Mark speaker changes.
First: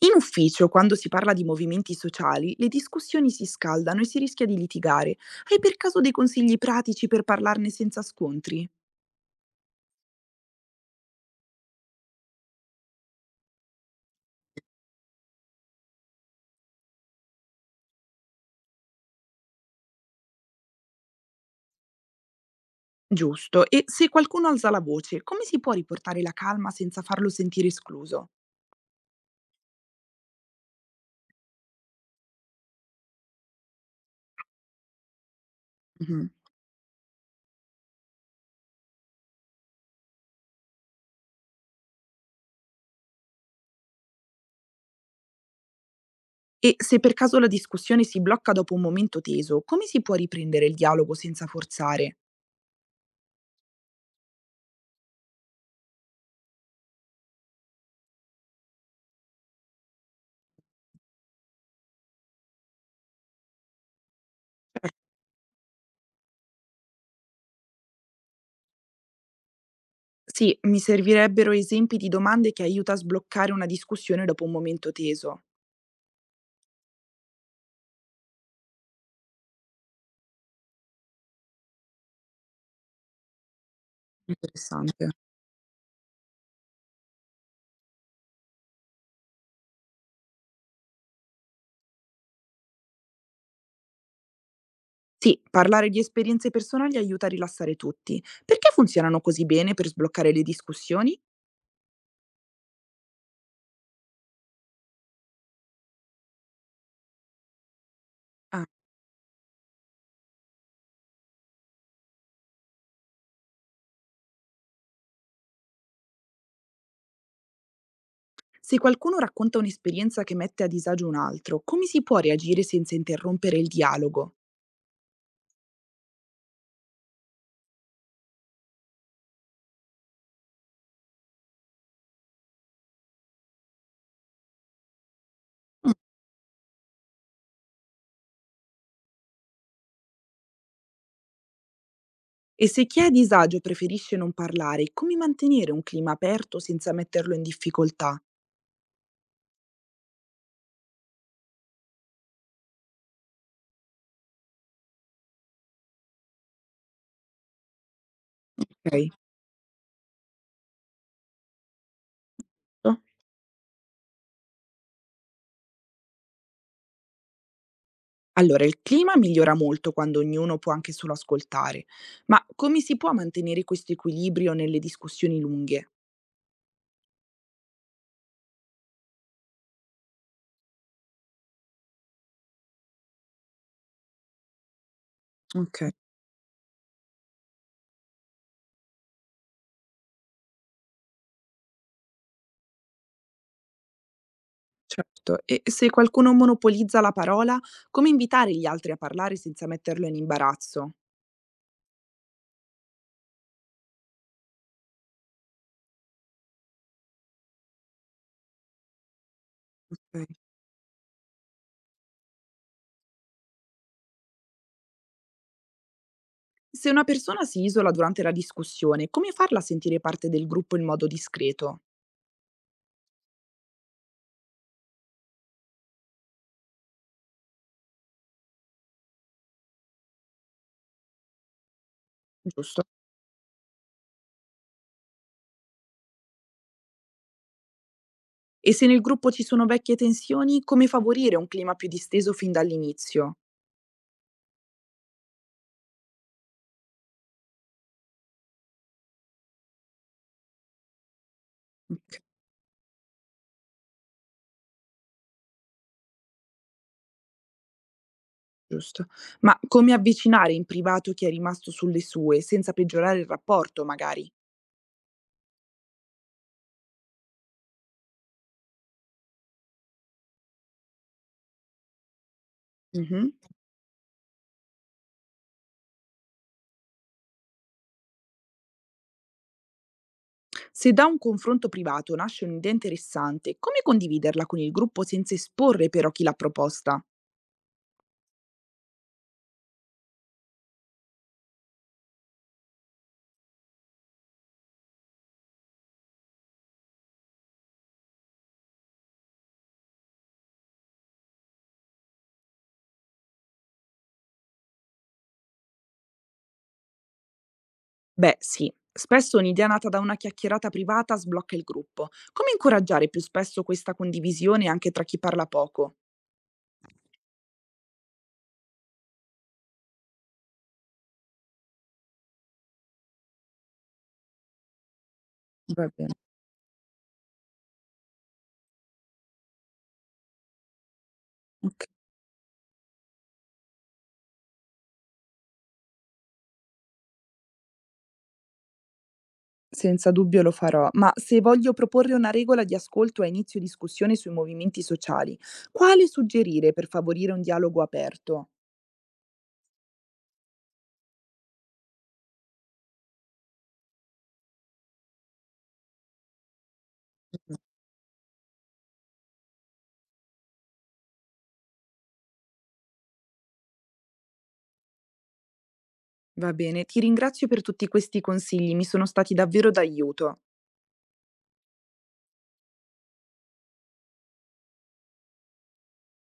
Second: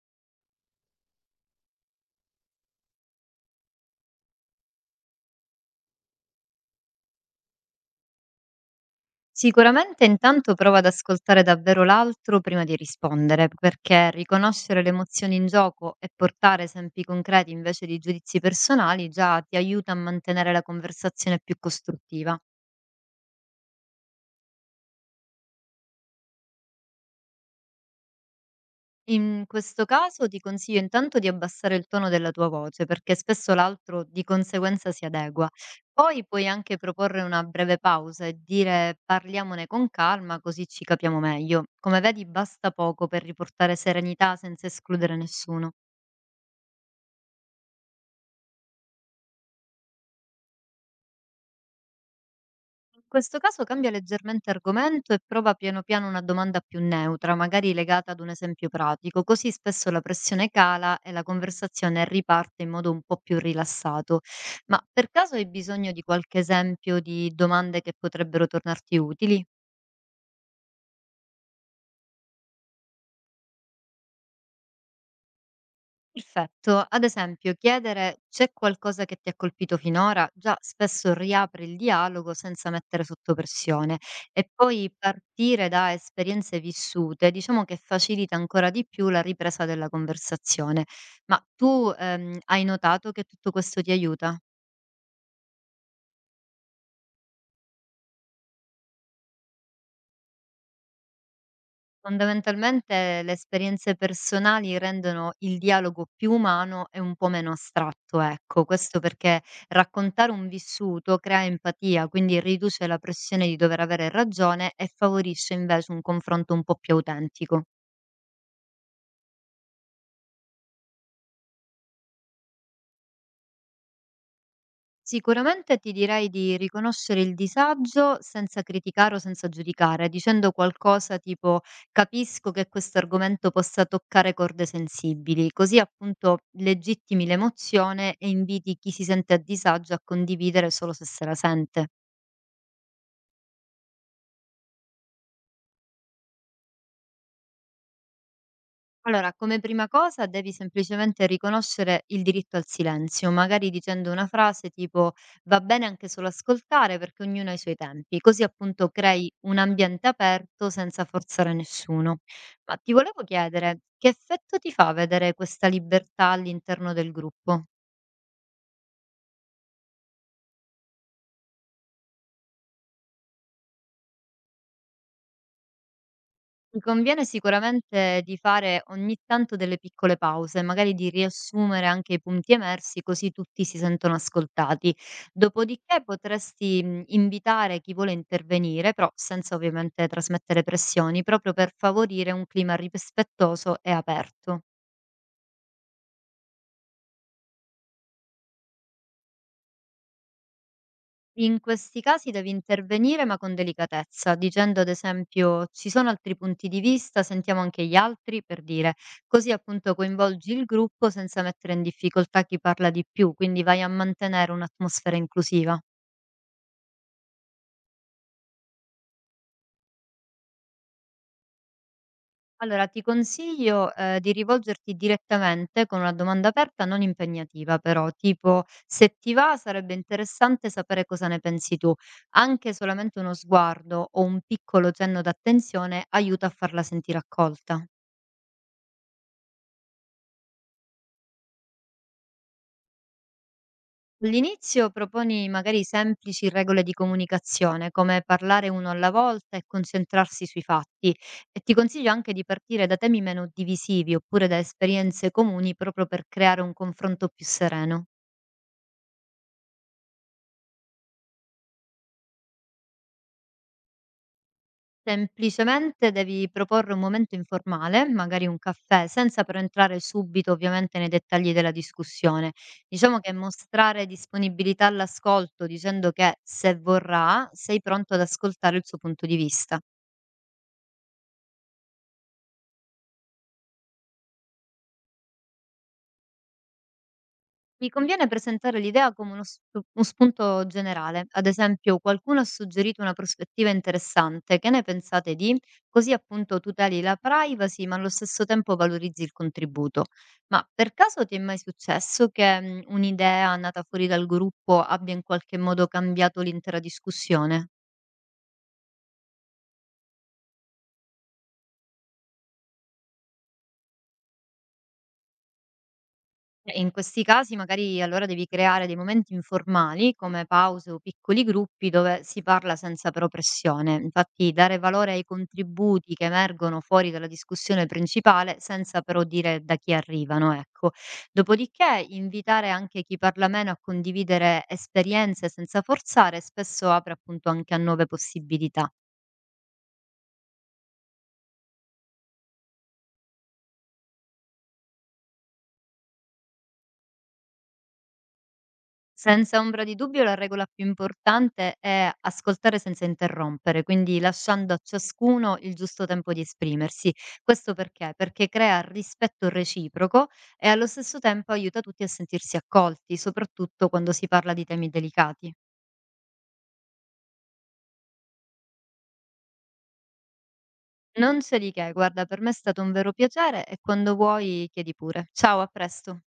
Speaker 1: In ufficio, quando si parla di movimenti sociali, le discussioni si scaldano e si rischia di litigare. Hai per caso dei consigli pratici per parlarne senza scontri?
Speaker 2: Sicuramente intanto prova ad ascoltare davvero l'altro prima di rispondere, perché riconoscere le emozioni in gioco e portare esempi concreti invece di giudizi personali già ti aiuta a mantenere la conversazione più costruttiva.
Speaker 1: Giusto, e se qualcuno alza la voce, come si può riportare la calma senza farlo sentire escluso?
Speaker 2: In questo caso ti consiglio intanto di abbassare il tono della tua voce, perché spesso l'altro di conseguenza si adegua. Poi
Speaker 1: Mhm.
Speaker 2: puoi anche proporre una breve pausa e dire parliamone con calma, così ci capiamo meglio. Come vedi, basta poco per riportare serenità senza escludere nessuno.
Speaker 1: E se per caso la discussione si blocca dopo un momento teso, come si può riprendere il dialogo senza forzare?
Speaker 2: In questo caso cambia leggermente argomento e prova piano piano una domanda più neutra, magari legata ad un esempio pratico, così spesso la pressione cala e la conversazione riparte in modo un po' più rilassato. Ma per caso hai bisogno di qualche esempio di domande che potrebbero tornarti utili?
Speaker 1: Sì, mi servirebbero esempi di domande che aiuta a sbloccare una discussione dopo un momento teso.
Speaker 2: Perfetto. Ad esempio, chiedere c'è qualcosa che ti ha colpito finora, già spesso riapre il dialogo senza mettere sotto pressione e poi
Speaker 1: Interessante.
Speaker 2: partire da esperienze vissute, diciamo che facilita ancora di più la ripresa della conversazione. Ma tu hai notato che tutto questo ti aiuta?
Speaker 1: Sì, parlare di esperienze personali aiuta a rilassare tutti. Perché funzionano così bene per sbloccare le discussioni?
Speaker 2: Fondamentalmente le esperienze personali rendono il dialogo più umano e un po' meno astratto,
Speaker 1: Ah,
Speaker 2: ecco. Questo perché raccontare un vissuto crea empatia, quindi riduce la pressione di dover avere ragione e favorisce invece un confronto un po' più autentico.
Speaker 1: se qualcuno racconta un'esperienza che mette a disagio un altro, come si può reagire senza interrompere il dialogo?
Speaker 2: Sicuramente ti direi di riconoscere il disagio senza criticare o senza giudicare, dicendo qualcosa tipo capisco che questo argomento possa toccare corde sensibili, così
Speaker 1: Mm,
Speaker 2: appunto legittimi l'emozione e inviti chi si sente a disagio a condividere solo se se la sente.
Speaker 1: e se chi è a disagio preferisce non parlare, come mantenere un clima aperto senza metterlo in difficoltà?
Speaker 2: Allora, come prima cosa devi semplicemente riconoscere il diritto al silenzio, magari dicendo una frase tipo va bene anche solo ascoltare perché ognuno ha i suoi tempi, così appunto
Speaker 1: Ok.
Speaker 2: crei un ambiente aperto senza forzare nessuno. Ma ti
Speaker 1: Certo.
Speaker 2: volevo chiedere, che effetto ti fa vedere questa libertà all'interno del gruppo?
Speaker 1: Allora, il clima migliora molto quando ognuno può anche solo ascoltare, ma come si può mantenere questo equilibrio nelle discussioni lunghe?
Speaker 2: Mi conviene sicuramente di fare ogni tanto delle piccole pause, magari di riassumere anche i punti emersi, così tutti si sentono ascoltati.
Speaker 1: Ok.
Speaker 2: Dopodiché potresti invitare chi vuole intervenire, però senza ovviamente trasmettere pressioni, proprio per favorire un clima rispettoso e aperto.
Speaker 1: Certo, e se qualcuno monopolizza la parola, come invitare gli altri a parlare senza metterlo in imbarazzo?
Speaker 2: In questi casi devi intervenire, ma con delicatezza, dicendo ad esempio: "Ci sono altri punti di vista, sentiamo anche gli altri", per dire. Così appunto
Speaker 1: Ok.
Speaker 2: coinvolgi il gruppo senza mettere in difficoltà chi parla di più, quindi vai a mantenere un'atmosfera inclusiva.
Speaker 1: Se una persona si isola durante la discussione, come farla sentire parte del gruppo in modo discreto?
Speaker 2: Allora, ti consiglio, di rivolgerti direttamente con una domanda aperta non impegnativa però, tipo: "Se ti va sarebbe interessante sapere cosa ne pensi tu". Anche
Speaker 1: Giusto.
Speaker 2: solamente uno sguardo o un piccolo cenno d'attenzione aiuta a farla sentire accolta.
Speaker 1: E se nel gruppo ci sono vecchie tensioni, come favorire un clima più disteso fin dall'inizio?
Speaker 2: All'inizio proponi magari semplici regole di comunicazione, come parlare uno alla volta e concentrarsi sui fatti, e ti consiglio
Speaker 1: Ok,
Speaker 2: anche di partire da temi meno divisivi oppure da esperienze comuni proprio per creare un confronto più sereno.
Speaker 1: giusto. Ma come avvicinare in privato chi è rimasto sulle sue, senza peggiorare il rapporto, magari?
Speaker 2: Semplicemente devi proporre un momento informale, magari un caffè, senza però entrare subito ovviamente nei dettagli della discussione. Diciamo
Speaker 1: Mhm.
Speaker 2: che mostrare disponibilità all'ascolto dicendo che se vorrà sei pronto ad ascoltare il suo punto di vista.
Speaker 1: Se da un confronto privato nasce un'idea interessante, come condividerla con il gruppo senza esporre però chi l'ha proposta?
Speaker 2: Mi conviene presentare l'idea come uno, uno spunto generale. Ad esempio, qualcuno ha suggerito una prospettiva interessante. Che ne pensate di? Così appunto tuteli la privacy, ma allo stesso tempo valorizzi il contributo. Ma per caso ti è mai successo che un'idea nata fuori dal gruppo abbia in qualche modo cambiato l'intera discussione?
Speaker 1: Beh, sì, spesso un'idea nata da una chiacchierata privata sblocca il gruppo. Come incoraggiare più spesso questa condivisione anche tra chi parla poco?
Speaker 2: In questi casi magari allora devi creare dei momenti informali come pause o piccoli gruppi dove si parla senza però pressione. Infatti dare valore ai
Speaker 1: Va bene,
Speaker 2: contributi che emergono fuori dalla discussione principale senza però dire da chi arrivano, ecco.
Speaker 1: ok.
Speaker 2: Dopodiché invitare anche chi parla meno a condividere esperienze senza forzare spesso apre appunto anche a nuove possibilità.
Speaker 1: Senza dubbio lo farò, ma se voglio proporre una regola di ascolto a inizio discussione sui movimenti sociali, quale suggerire per favorire un dialogo aperto?
Speaker 2: Senza ombra di dubbio la regola più importante è ascoltare senza interrompere, quindi lasciando a ciascuno il giusto tempo di esprimersi. Questo perché? Perché crea rispetto reciproco e allo stesso tempo aiuta tutti a sentirsi accolti, soprattutto quando si parla di temi delicati.
Speaker 1: Va bene, ti ringrazio per tutti questi consigli, mi sono stati davvero d'aiuto.
Speaker 2: Non c'è di che, guarda, per me è stato un vero piacere e quando vuoi chiedi pure. Ciao, a presto.